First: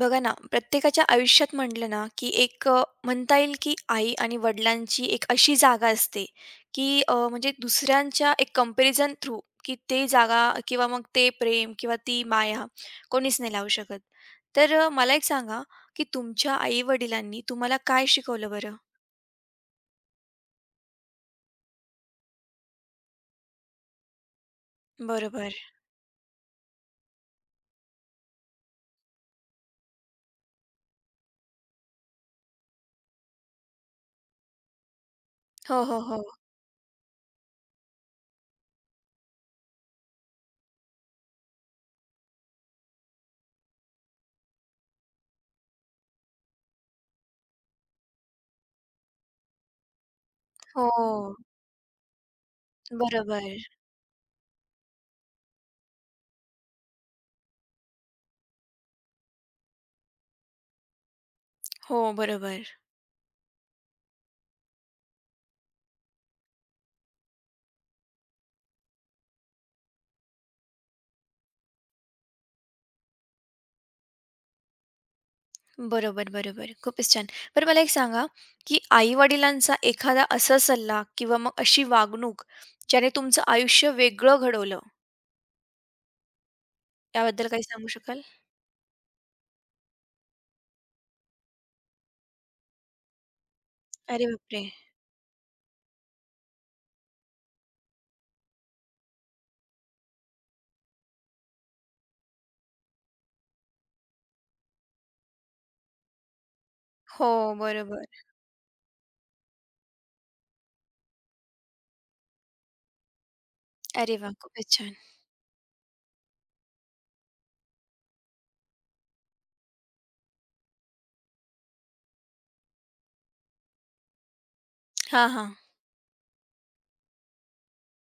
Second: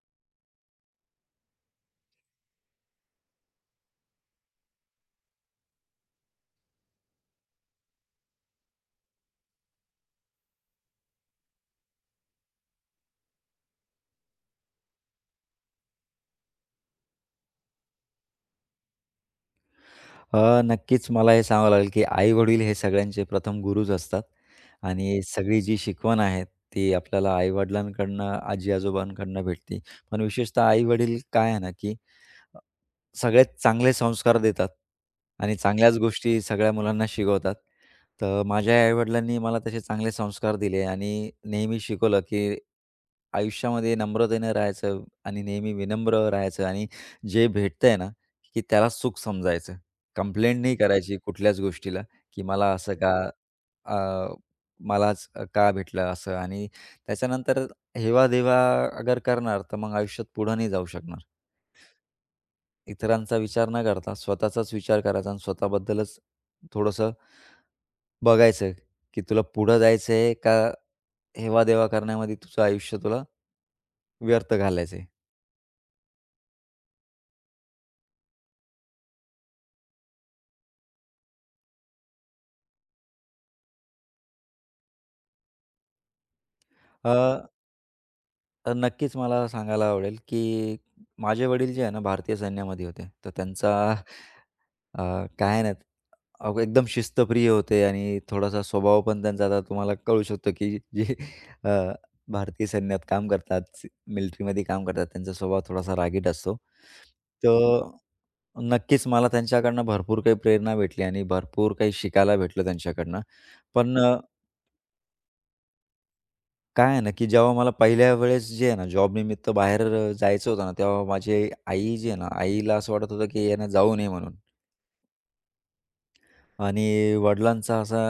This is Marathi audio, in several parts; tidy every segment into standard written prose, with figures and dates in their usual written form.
बघा ना, प्रत्येकाच्या आयुष्यात म्हटलं ना, की एक म्हणता येईल की आई आणि वडिलांची एक अशी जागा असते, की म्हणजे दुसऱ्यांच्या एक कंपेरिजन थ्रू, की ते जागा किंवा मग ते प्रेम किंवा ती माया कोणीच नाही लावू शकत. तर मला एक सांगा, की तुमच्या आई-वडिलांनी तुम्हाला काय शिकवलं बरं? नक्कीच मला हे सांगावं लागेल, की आई-वडील हे सगळ्यांचे प्रथम गुरुच असतात आणि बरोबर. सगळी जी शिकवण आहे ती आपल्याला आई-वडिलांकडनं, आजी-आजोबांकडनं भेटते. पण विशेषतः आई-वडील काय आहे ना, की अ, सगळ्यात चांगले संस्कार देतात आणि हो, चांगल्याच हो, हो. गोष्टी सगळ्या मुलांना शिकवतात. तर माझ्या आई-वडिलांनी मला तसे चांगले संस्कार दिले आणि नेहमी शिकवलं, की आयुष्यामध्ये नम्रतेनं राहायचं आणि नेहमी विनम्र राहायचं आणि जे भेटतंय ना, की त्याला सुख समजायचं. कंप्लेंट नाही करायची हो. कुठल्याच गोष्टीला, की मला असं का बरोबर. अ, मलाच का भेटलं असं आणि त्याच्यानंतर हेवा-देवा अगर करणार, तर मग आयुष्यात पुढं नाही जाऊ शकणार. हो, बरोबर. इतरांचा विचार न करता स्वतःचाच विचार करायचा आणि स्वतःबद्दलच थोडंसं बघायचं, की तुला पुढं जायचंय का हेवा-देवा करण्यामध्ये तुझं आयुष्य तुला व्यर्थ घालायचंय. बरोबर, बरोबर. खूपच छान. बरं मला एक सांगा, की आई-वडिलांचा एखादा असा सल्ला किंवा मग अशी वागणूक, ज्याने तुमचं आयुष्य वेगळं घडवलं, अ, त्याबद्दल काही सांगू शकाल? तर नक्कीच मला सांगायला आवडेल, की माझे वडील जे आहे ना भारतीय सैन्यामध्ये होते. तर त्यांचा अरे बापरे! काय नाही. अहो, एकदम शिस्तप्रिय होते आणि थोडासा स्वभाव पण त्यांचा आता तुम्हाला कळू शकतो, की जे अ, भारतीय सैन्यात काम करतात, मिलिटरीमध्ये काम करतात, त्यांचा स्वभाव थोडासा रागीट असतो. हो, तर बरोबर. नक्कीच मला त्यांच्याकडनं भरपूर काही प्रेरणा भेटली आणि भरपूर काही शिकायला भेटलं त्यांच्याकडनं. पण अरे वा, खूपच छान. काय आहे ना, की जेव्हा मला पहिल्या वेळेस जे आहे ना, जॉबनिमित्त बाहेर जायचं होतं ना, तेव्हा माझी आई जी आहे ना, आईला असं वाटत होतं, की यानं जाऊ नये म्हणून. हां, हां. आणि वडिलांचा असा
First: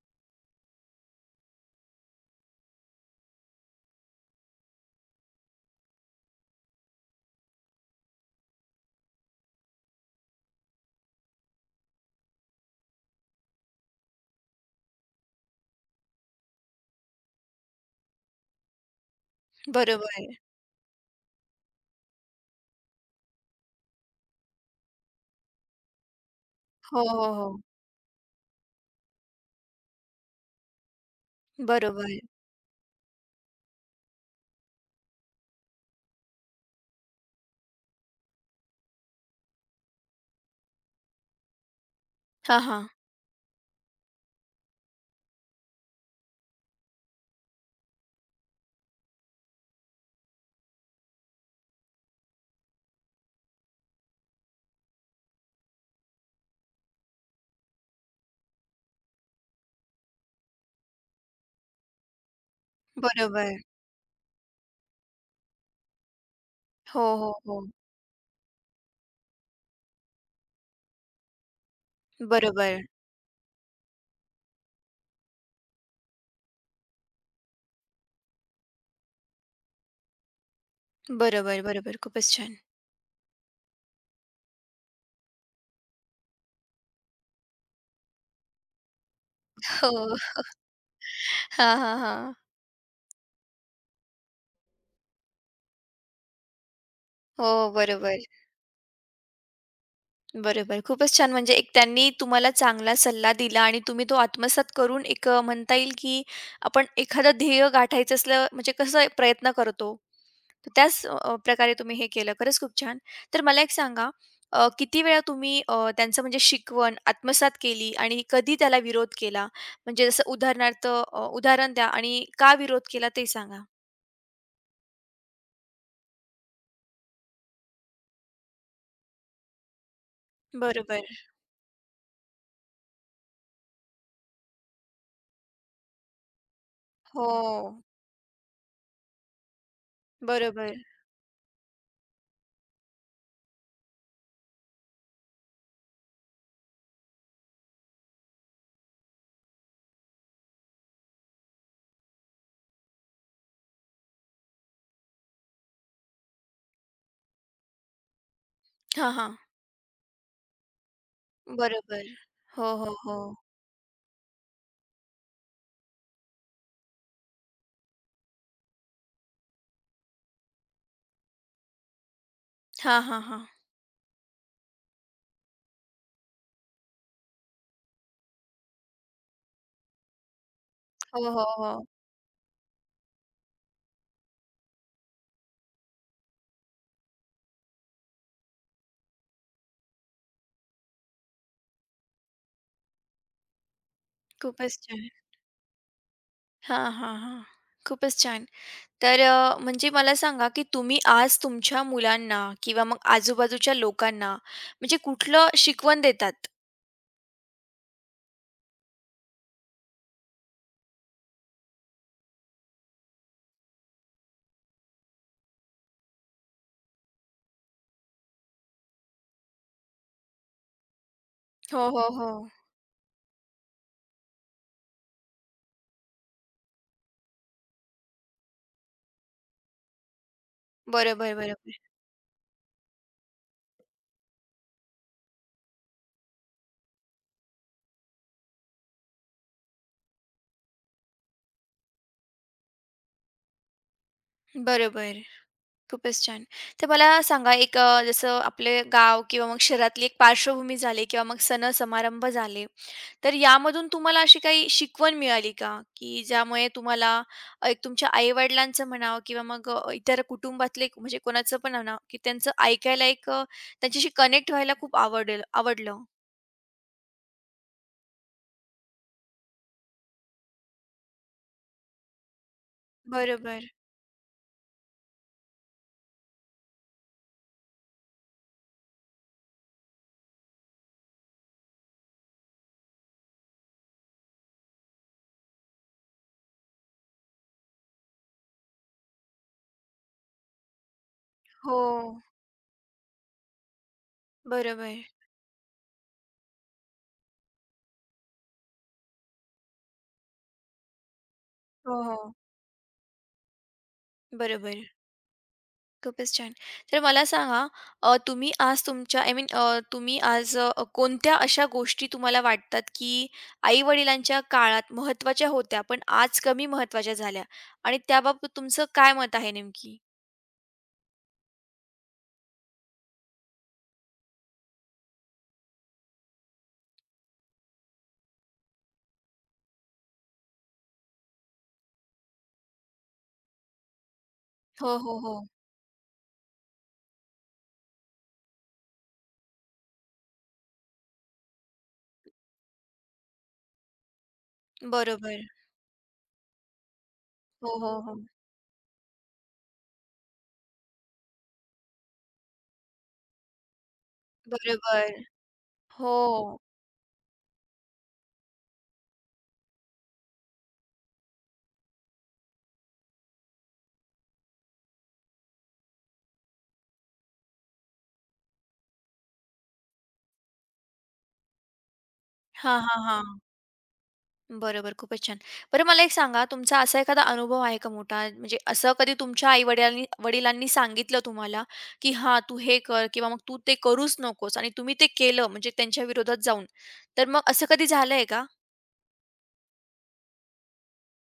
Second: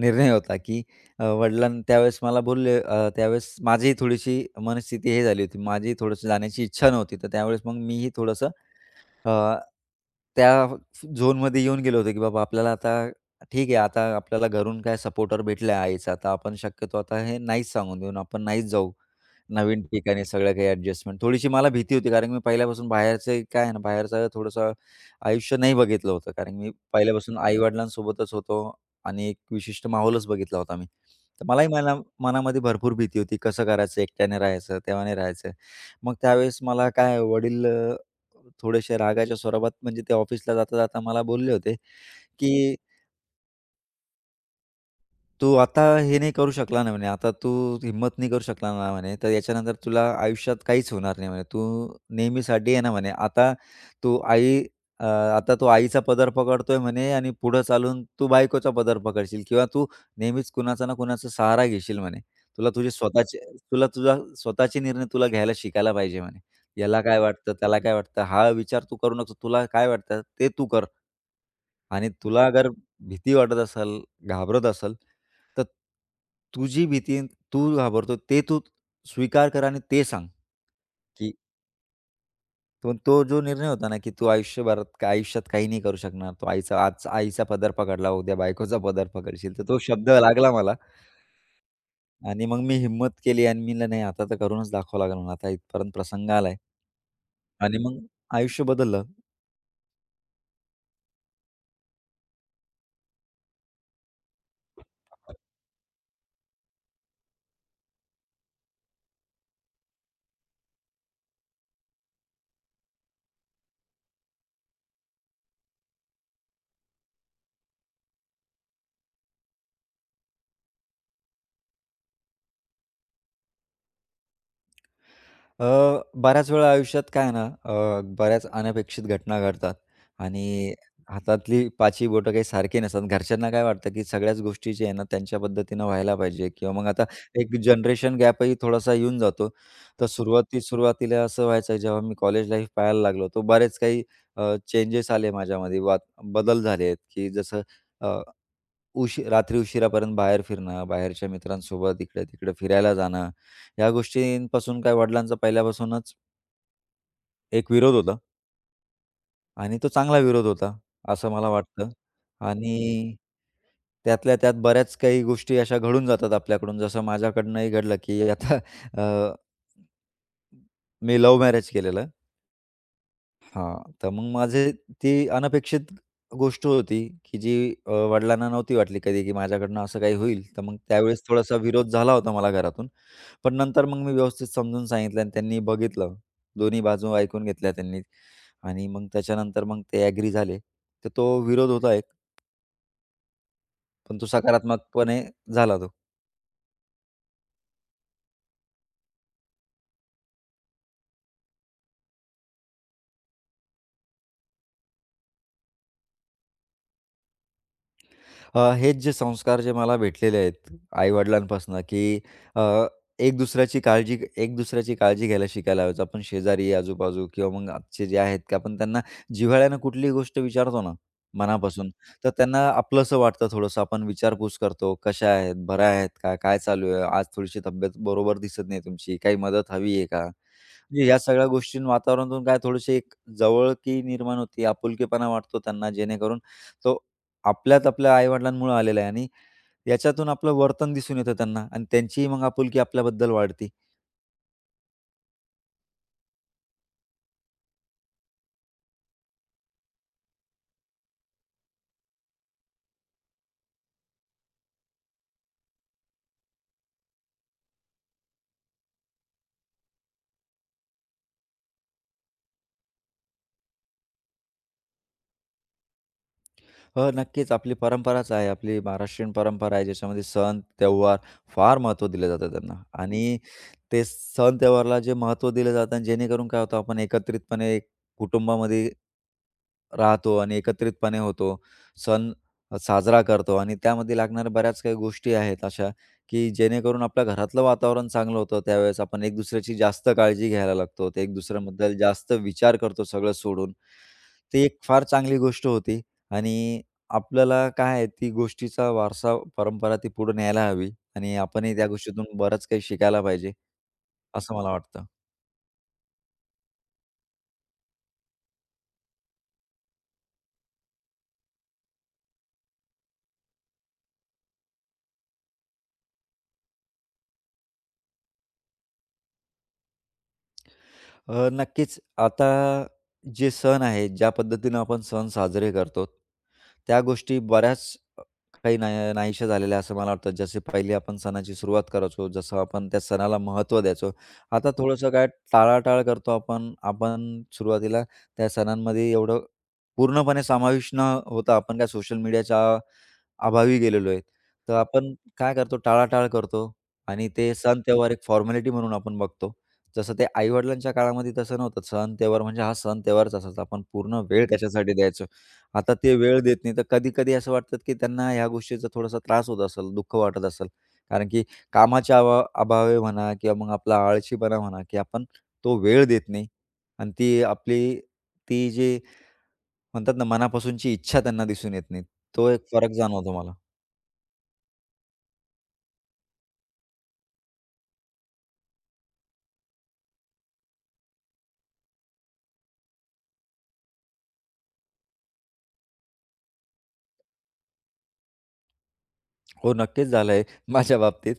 निर्णय होता, की वडिलांनी त्यावेळेस मला बोलले त्यावेळेस माझीही थोडीशी मनस्थिती हे झाली होती. माझीही थोडंसं जाण्याची इच्छा नव्हती. तर त्यावेळेस मग मीही थोडंसं अ, त्या झोनमध्ये येऊन गेलो होतो, की बाबा आपल्याला आता ठीक आहे, आता आपल्याला घरून काय सपोर्टर भेटला आईचा, आता आपण शक्यतो आता हे नाहीच सांगून देऊन आपण नाहीच जाऊ नवीन ठिकाणी बरोबर. सगळं काही ॲडजस्टमेंट. थोडीशी मला भीती होती कारण मी पहिल्यापासून बाहेरचं काय आहे ना, बाहेरचं थोडंसं आयुष्य नाही बघितलं होतं. कारण मी हो, हो, पहिल्यापासून आई हो. होतो आणि एक विशिष्ट माहोलच बघितला होता मी. तर मलाही मना बरोबर. मनामध्ये भरपूर भीती होती, कसं करायचं, एकट्याने राहायचं, तेव्हाने राहायचं. मग त्यावेळेस मला काय वडील थोड्याशा रागाच्या स्वरावात म्हणजे ते ऑफिसला जाता-जाता मला बोलले होते, हां, की हां. तू आता हे नाही करू शकला ना म्हणे, आता तू हिम्मत नाही करू शकला ना म्हणे, तर याच्यानंतर तुला आयुष्यात काहीच होणार नाही म्हणे. तू नेहमीसाठी आहे ना म्हणे, आता तू आई आता तू आईचा पदर पकडतोय म्हणे आणि पुढं चालून तू बायकोचा पदर पकडशील किंवा तू नेहमीच कुणाचा ना कुणाचा सहारा घेशील म्हणे. तुला तुझे स्वतःचे बरोबर. तुला तुझा स्वतःचे निर्णय तुला घ्यायला शिकायला पाहिजे म्हणे. याला हो, काय हो, वाटतं, हो. त्याला काय वाटतं, हा विचार तू करू नको. तुला काय वाटतं ते तू कर आणि तुला अगर बरोबर. भीती वाटत असेल, घाबरत असेल तर तुझी भीती आणि तू घाबरतो ते तू स्वीकार कर आणि ते सांग, की बरोबर, बरोबर. खूपच छान. पण तो जो निर्णय होता ना, की तू आयुष्यभरात आयुष्यात काही नाही करू शकणार. तू आईचा आज आईचा पदर पकडला, उद्या बायकोचा पदर पकडशील. तर तो शब्द हो. लागला मला हां, हां, हां. आणि मग मी हिम्मत केली आणि मी म्हणलं नाही आता तर करूनच दाखवावं लागेल म्हणून. आता इथपर्यंत प्रसंग आलाय. हो, आणि मग बरोबर. आयुष्य बदललं. बरोबर. खूपच छान म्हणजे एक त्यांनी तुम्हाला चांगला सल्ला दिला आणि तुम्ही तो आत्मसात करून एक म्हणता येईल, की आपण एखादं ध्येय गाठायचं असलं म्हणजे कसं प्रयत्न करतो. तर त्याच प्रकारे तुम्ही हे केलं. खरंच खूप छान. तर मला एक सांगा किती वेळा तुम्ही त्यांचं म्हणजे शिकवण आत्मसात केली आणि कधी त्याला विरोध केला? म्हणजे जसं उदाहरणार्थ उदाहरण द्या आणि का विरोध केला ते सांगा? अ, बऱ्याच वेळा आयुष्यात काय आहे ना, बऱ्याच अनपेक्षित घटना घडतात आणि बरोबर. हातातली पाचही बोटं काही सारखी नसतात. घरच्यांना काय वाटतं, की सगळ्याच गोष्टी जे आहे ना, त्यांच्या पद्धतीनं व्हायला पाहिजे किंवा मग आता एक हो. जनरेशन गॅपही थोडासा येऊन जातो. तर बरोबर. सुरुवातीला असं व्हायचं, जेव्हा मी कॉलेज लाईफ पाहायला लागलो, तर बरेच काही चेंजेस आले माझ्यामध्ये, बदल झाले आहेत, की जसं रात्री उशिरापर्यंत बाहेर फिरणं, बाहेरच्या मित्रांसोबत इकडे-तिकडे फिरायला जाणं, ह्या गोष्टींपासून काय वडिलांचा पहिल्यापासूनच एक विरोध होता हां, हां. आणि तो चांगला विरोध होता, असं मला वाटतं. बरोबर. हो, हो, आणि हो. त्यातल्या त्यात बऱ्याच काही गोष्टी अशा घडून जातात आपल्याकडून. जसं माझ्याकडूनही घडलं, की आता अ, मी लव्ह मॅरेज केलेलं. हां, हां, हां. हां, तर मग माझे ती अनपेक्षित गोष्ट होती, की जी वडिलांना नव्हती वाटली कधी, की माझ्याकडनं असं काही होईल. तर मग त्यावेळेस हो, हो, थोडासा हो. विरोध झाला होता मला घरातून. पण नंतर मग मी व्यवस्थित समजून सांगितलं आणि त्यांनी बघितलं. दोन्ही बाजू ऐकून घेतल्या त्यांनी आणि मग त्याच्यानंतर मग ते ॲग्री झाले. तर तो विरोध होता एक, पण तो खूपच छान. सकारात्मकपणे झाला तो. हां, हां, हां. खूपच छान. तर म्हणजे मला सांगा, की तुम्ही आज तुमच्या मुलांना किंवा मग आजूबाजूच्या लोकांना म्हणजे कुठलं शिकवण देतात? हेच जे संस्कार जे मला भेटलेले आहेत आई-वडिलांपासून, की अ, एक दुसऱ्याची काळजी घ्यायला शिकायला हवं. आपण शेजारी, आजूबाजू किंवा मग आजचे जे आहेत, की आपण त्यांना जिव्हाळ्यानं कुठलीही गोष्ट विचारतो ना हो, मनापासून, हो, हो. तर त्यांना आपलंसं वाटतं थोडंसं. आपण विचारपूस करतो, कशा आहेत, बऱ्या आहेत का, काय चालू आहे, आज थोडीशी तब्येत बरोबर दिसत नाही तुमची, काही मदत हवी आहे का? म्हणजे या बरोबर, सगळ्या बरोबर. गोष्टी वातावरणातून काय थोडीशी एक जवळकी निर्माण होती, आपुलकीपणा वाटतो त्यांना जेणेकरून तो आपल्यात आपल्या आई-वडिलांमुळे आलेला आहे आणि याच्यातून आपलं वर्तन दिसून येतं त्यांना आणि त्यांचीही मग आपुलकी आपल्याबद्दल वाढते. बरोबर. खूपच छान. तर मला सांगा एक जसं आपले गाव किंवा मग शहरातली एक पार्श्वभूमी झाली किंवा मग सण-समारंभ झाले. तर यामधून तुम्हाला अशी काही शिकवण मिळाली का? की ज्यामुळे तुम्हाला एक तुमच्या आई-वडिलांचं म्हणावं किंवा मग इतर म्हणजे कोणाचं पण म्हणा, की त्यांचं ऐकायला एक त्यांच्याशी कनेक्ट व्हायला खूप आवडलं. हो, नक्कीच. आपली परंपराच आहे. आपली महाराष्ट्रीयन परंपरा आहे, ज्याच्यामध्ये सण, त्योहार फार महत्त्व दिलं जातं त्यांना आणि बरोबर. ते सण त्योहारला जे महत्त्व दिलं जातं आणि जेणेकरून काय होतं, आपण एकत्रितपणे एक कुटुंबामध्ये राहतो आणि एकत्रितपणे होतो. सण साजरा करतो आणि त्यामध्ये लागणाऱ्या बऱ्याच काही गोष्टी आहेत अशा, की जेणेकरून आपल्या घरातलं वातावरण चांगलं होतं. त्यावेळेस आपण एक दुसऱ्याची जास्त काळजी घ्यायला लागतो. ते एक हो. दुसऱ्याबद्दल जास्त विचार करतो सगळं सोडून. ती एक बरोबर. फार चांगली गोष्ट होती आणि आपल्याला काय आहे, ती गोष्टीचा वारसा, परंपरा ती पुढे न्यायला हवी आणि आपणही त्या हो, हो. गोष्टीतून बरंच काही शिकायला पाहिजे, असं मला बरोबर. वाटतं. खूपच छान. तर मला सांगा तुम्ही आज तुमच्या आय मीन तुम्ही आज कोणत्या अशा गोष्टी तुम्हाला वाटतात, की आई-वडिलांच्या काळात महत्त्वाच्या होत्या, पण आज कमी महत्त्वाच्या झाल्या आणि त्याबाबत तुमचं काय मत आहे नेमकी? नक्कीच आता जे सण आहेत, ज्या पद्धतीनं आपण सण साजरे करतो, त्या गोष्टी बऱ्याच अ, काही ना नाहीशा झालेल्या असं मला वाटतं. जसे पहिले आपण सणाची सुरुवात करायचो, जसं आपण त्या सणाला महत्त्व द्यायचो. आता हो, थोडंसं हो, काय हो. टाळाटाळ करतो आपण. आपण सुरुवातीला त्या सणांमध्ये एवढं पूर्णपणे समाविष्ट न होता आपण काय सोशल मीडियाच्या अभावी गेलेलो आहे. तर आपण बरोबर. काय करतो टाळाटाळ करतो आणि ते हो, सण हो, त्योहार हो. एक फॉर्मॅलिटी म्हणून आपण बघतो. जसं ते आई-वडिलांच्या काळामध्ये तसं नव्हतं. सण त्योहार म्हणजे हा सण त्योहारच असायचा. आपण पूर्ण वेळ त्याच्यासाठी बरोबर. द्यायचो. आता ते हो. वेळ देत नाही. तर कधी-कधी असं वाटतं की त्यांना ह्या गोष्टीचा थोडासा त्रास होत असेल, दुःख वाटत असेल. कारण की कामाच्या अभा अभावी म्हणा किंवा मग आपला आळशीपणा म्हणा की आपण तो वेळ देत नाही आणि ती जी म्हणतात ना मनापासूनची इच्छा त्यांना दिसून येत नाही. तो एक हां, फरक हां, जाणवतो हां. मला. बरोबर, खूपच छान. बरं मला एक सांगा, तुमचा असा एखादा अनुभव आहे का मोठा? म्हणजे असं कधी तुमच्या आई-वडिलांनी वडिलांनी वडिलांनी सांगितलं तुम्हाला, की "हां, तू हे कर" किंवा मग "तू ते करूच नकोस" आणि तुम्ही ते केलं म्हणजे त्यांच्या विरोधात जाऊन. तर मग असं कधी झालंय का? हो, नक्कीच झालंय माझ्या बाबतीत.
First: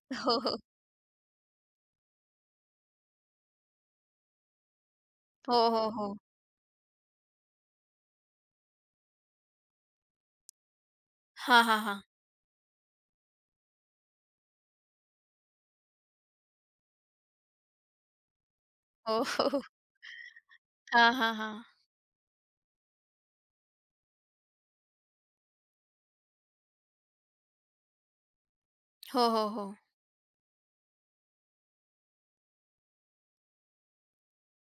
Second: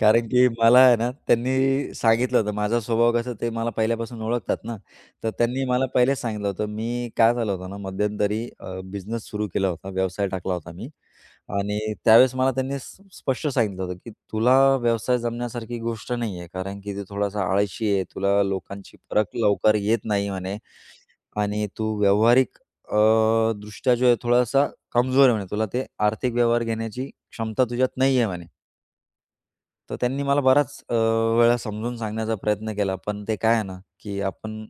कारण हो, की हो. मला आहे ना, त्यांनी सांगितलं होतं. माझा स्वभाव कसं ते मला पहिल्यापासून ओळखतात ना, तर त्यांनी हो, मला हो, हो. पहिलेच सांगितलं होतं. मी काय झालं होतं ना, मध्यंतरी बिझनेस सुरू केला होता, व्यवसाय टाकला होता मी हां, आणि हां, हां. त्यावेळेस मला त्यांनी स्पष्ट सांगितलं होतं, की "तुला व्यवसाय जमण्यासारखी गोष्ट नाही आहे. कारण की तू थोडासा आळशी आहे. तुला लोकांची हो, परख हो. लवकर येत नाही" म्हणे हां, हां, हां. आणि तू व्यावहारिक अ, दृष्ट्या जो आहे थोडासा कमजोर आहे म्हणे. तुला ते आर्थिक व्यवहार घेण्याची क्षमता तुझ्यात नाही आहे म्हणे. हो, हो, हो. तर त्यांनी मला बराच वेळा समजून सांगण्याचा प्रयत्न केला. पण ते काय आहे ना, की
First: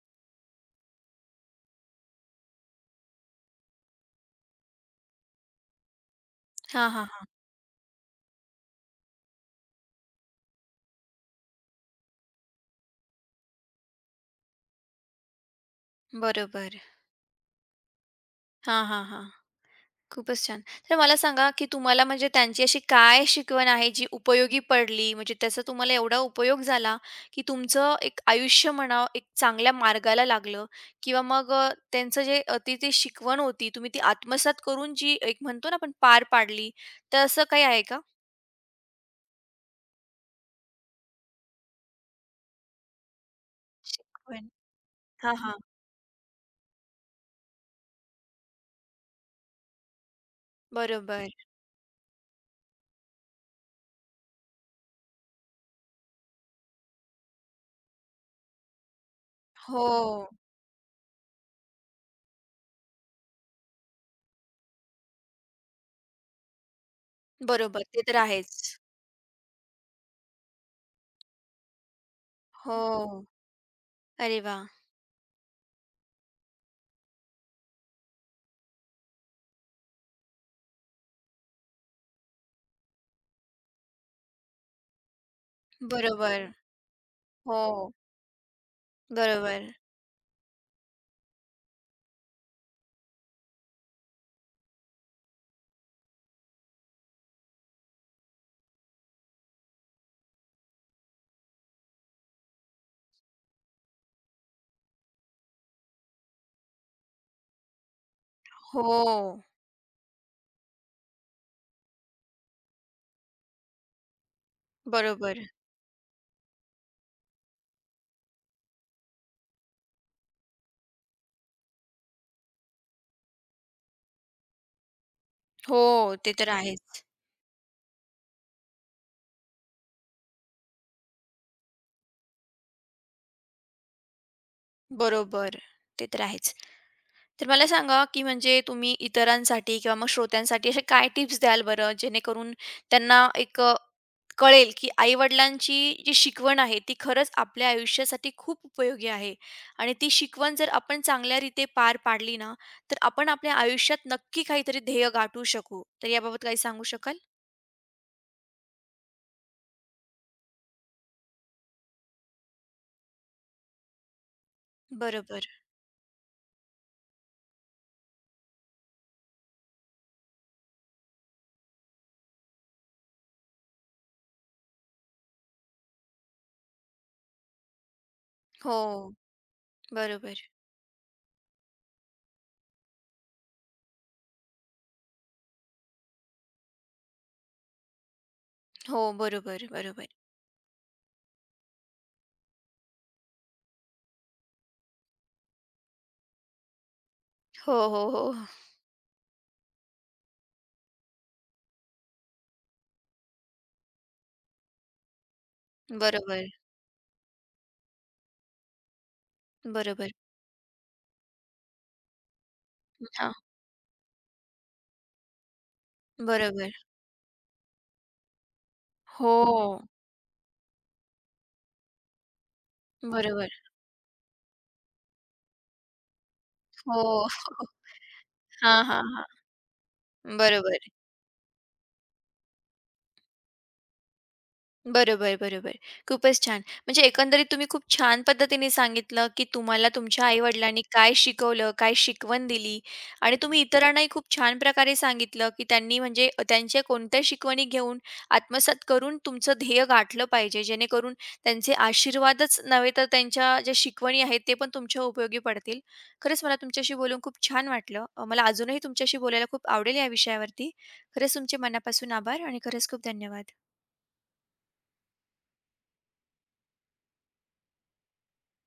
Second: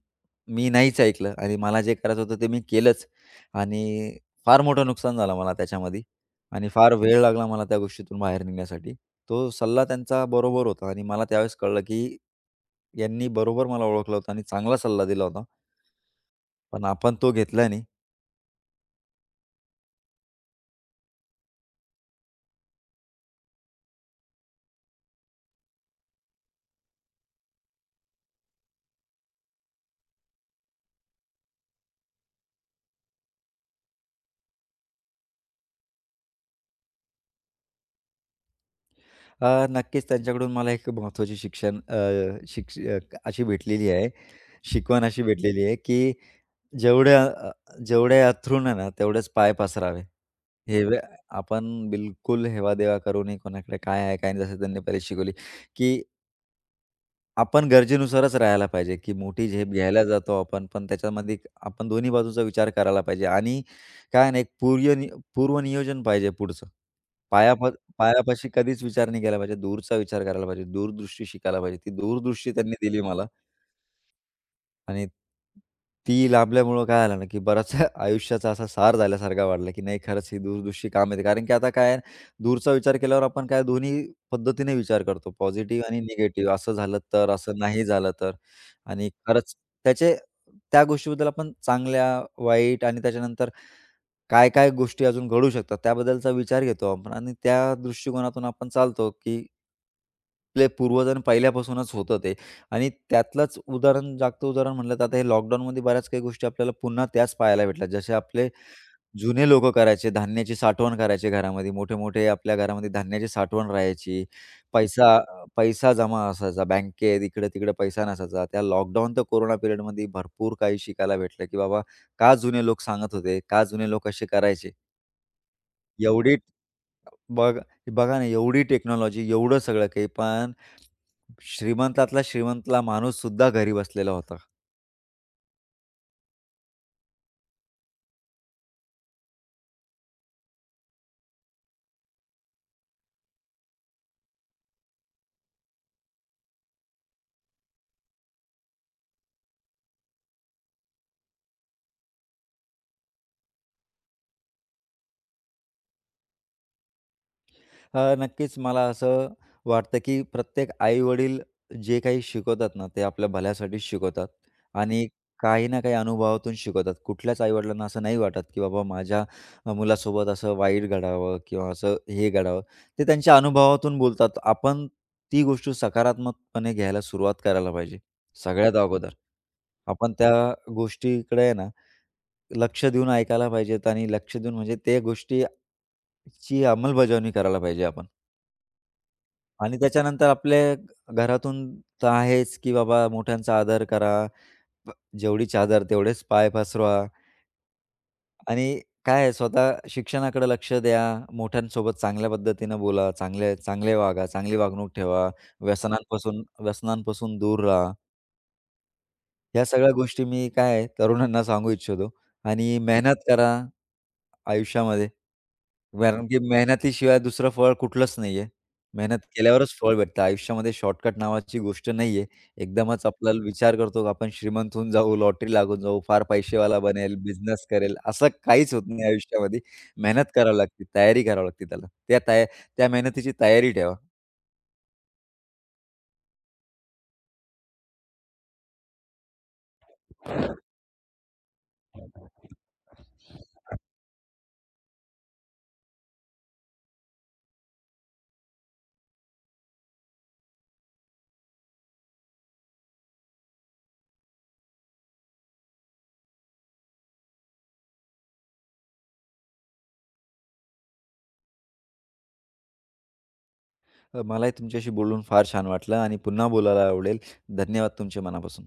मी नाहीच ऐकलं आणि मला जे करायचं होतं ते मी केलंच आणि फार मोठं नुकसान झालं मला त्याच्यामध्ये आणि हां, फार हां, वेळ हां. लागला मला त्या गोष्टीतून बाहेर निघण्यासाठी. तो सल्ला त्यांचा बरोबर होता आणि मला त्यावेळेस कळलं, की यांनी बरोबर मला ओळखलं होतं आणि चांगला सल्ला दिला होता. बरोबर. पण आपण तो घेतला नाही. हां, हां, हां. खूपच छान. तर मला सांगा, की तुम्हाला म्हणजे त्यांची अशी काय शिकवण आहे जी उपयोगी पडली? म्हणजे त्याचा तुम्हाला एवढा उपयोग झाला, की तुमचं एक आयुष्य म्हणा, एक चांगल्या मार्गाला लागलं किंवा मग त्यांचं ती जी शिकवण होती, तुम्ही ती आत्मसात करून जी एक म्हणतो ना आपण पार पाडली, तर असं काही आहे का? नक्कीच त्यांच्याकडून मला एक महत्त्वाची शिक्षण अ, शिक्ष अ, अशी भेटलेली आहे, शिकवण. शिकवण अशी हां, हां. भेटलेली आहे, की जेवढ्या अ, जेवढ्या अथरून आहे ना, तेवढेच पाय पसरावे. हे वे- बरोबर. आपण बिलकुल हेवा-देवा करू नये, कोणाकडे काय आहे, काय नाही, जसं त्यांनी पहिले शिकवली, की आपण गरजेनुसारच राहायला पाहिजे, की मोठी झेप घ्यायला हो. जातो आपण, पण त्याच्यामध्ये एक आपण दोन्ही बाजूचा विचार करायला पाहिजे आणि काय आहे ना, एक पूर्वनियोजन पाहिजे पुढचं. पायापा बरोबर. ते तर पायापाशी आहेच. कधीच विचार नाही केला पाहिजे, दूरचा विचार करायला पाहिजे, दूरदृष्टी शिकायला पाहिजे. ती दूरदृष्टी त्यांनी हो. दिली मला. अरे वाह! आणि ती लाभल्यामुळं काय झालं ना, की बराचसा आयुष्याचा असा सार झाल्यासारखा वाटला, की नाही खरंच ही दूरदृष्टी काम येते. कारण की आता काय आहे, दूरचा विचार केल्यावर आपण काय दोन्ही पद्धतीने विचार करतो. पॉझिटिव्ह आणि बरोबर. निगेटिव्ह. असं झालं तर, असं नाही हो. झालं तर. आणि खरंच बरोबर. त्याचे त्या गोष्टीबद्दल आपण चांगल्या, वाईट आणि त्याच्यानंतर काय-काय गोष्टी अजून घडू शकतात त्याबद्दलचा विचार घेतो आपण आणि त्या दृष्टिकोनातून आपण चालतो, की आपले पूर्वजांनी पहिल्यापासूनच होतं ते आणि त्यातलंच उदाहरण जागतं उदाहरण म्हटलं तर आता हे लॉकडाऊनमध्ये बऱ्याच काही गोष्टी आपल्याला पुन्हा त्याच पाहायला भेटल्या. जसे आपले हो. जुने लोकं करायचे, धान्याची साठवण करायचे घरामध्ये. मोठे-मोठे आपल्या घरामध्ये धान्याची साठवण राहायची. पैसा बरोबर. पैसा जमा असायचा बँकेत, इकडे-तिकडे पैसा नसायचा. त्या लॉकडाऊन तर कोरोना पिरियडमध्ये भरपूर काही शिकायला भेटलं, की बाबा का जुने लोक सांगत होते, का जुने लोक असे करायचे. हो, ते एवढी तर आहेच. बघा बघा ना, एवढी टेक्नॉलॉजी, एवढं सगळं काही, पण श्रीमंतातला श्रीमंतला माणूससुद्धा घरी बसलेला होता. बरोबर. ते तर आहेच. तर मला सांगा, की म्हणजे तुम्ही इतरांसाठी किंवा मग श्रोत्यांसाठी असे काय टिप्स द्याल बरं, जेणेकरून त्यांना एक कळेल, की आई-वडिलांची जी शिकवण आहे, ती खरंच आपल्या आयुष्यासाठी खूप उपयोगी आहे आणि ती शिकवण जर आपण चांगल्यारीते पार पाडली ना, तर आपण आपल्या आयुष्यात नक्की काहीतरी ध्येय गाठू शकू. तर याबाबत काही सांगू शकाल? हां, नक्कीच मला असं वाटतं, की प्रत्येक आई-वडील जे काही शिकवतात ना, ते आपल्या भल्यासाठीच शिकवतात आणि बरोबर. काही ना काही अनुभवातून शिकवतात. कुठल्याच आई-वडिलांना असं नाही वाटत, की बाबा माझ्या मुलासोबत असं वाईट घडावं किंवा असं हे घडावं. ते त्यांच्या अनुभवातून बोलतात. आपण ती गोष्ट सकारात्मकपणे घ्यायला सुरुवात करायला पाहिजे, सगळ्यात अगोदर. हो. आपण त्या बरोबर. गोष्टीकडे आहे ना, लक्ष देऊन ऐकायला पाहिजेत आणि लक्ष देऊन म्हणजे त्या गोष्टीची अंमलबजावणी करायला पाहिजे आपण. हो, बरोबर, आणि बरोबर. त्याच्यानंतर आपल्या घरातून तर आहेच, की बाबा मोठ्यांचा आदर करा. ब जेवढी चादर तेवढेच पाय पसरवा हो, हो, हो. हो. आणि काय आहे स्वतः शिक्षणाकडे लक्ष द्या. मोठ्यांसोबत चांगल्या पद्धतीनं बोला. चांगले चांगले वागा. चांगली वागणूक ठेवा. बरोबर, व्यसनांपासून व्यसनांपासून दूर राहा. ह्या सगळ्या बरोबर. गोष्टी मी काय आहे, तरुणांना सांगू इच्छितो आणि मेहनत हां, करा आयुष्यामध्ये. कारण की बरोबर. मेहनतीशिवाय दुसरं फळ कुठलंच नाहीये. मेहनत हो, केल्यावरच फळ भेटतं. आयुष्यामध्ये शॉर्टकट नावाची गोष्ट नाहीये. एकदमच आपल्याला बरोबर. विचार करतो, का आपण श्रीमंत होऊन जाऊ, लॉटरी लागून जाऊ, फार पैसेवाला हो. बनेल, बिझनेस करेल, असं काहीच हा, होत हा, नाही हां. आयुष्यामध्ये. मेहनत करावी बरोबर. लागते, तयारी करावी लागते त्याला. त्या मेहनतीची तयारी ठेवा. बरोबर, बरोबर. खूपच छान. म्हणजे एकंदरीत तुम्ही खूप छान पद्धतीने सांगितलं, की तुम्हाला तुमच्या आई-वडिलांनी काय शिकवलं, काय शिकवण दिली आणि तुम्ही इतरांनाही खूप छान प्रकारे सांगितलं, की त्यांनी म्हणजे त्यांच्या कोणत्या शिकवणी घेऊन आत्मसात करून तुमचं ध्येय गाठलं पाहिजे. जेणेकरून त्यांचे आशीर्वादच नव्हे तर त्यांच्या ज्या शिकवणी आहेत ते पण तुमच्या उपयोगी पडतील. खरंच मला तुमच्याशी बोलून खूप छान वाटलं. मला अजूनही तुमच्याशी बोलायला खूप आवडेल या विषयावरती. खरंच तुमचे मनापासून आभार आणि खरंच खूप धन्यवाद. मलाही तुमच्याशी बोलून फार छान वाटलं आणि पुन्हा बोलायला आवडेल. धन्यवाद तुमचे मनापासून.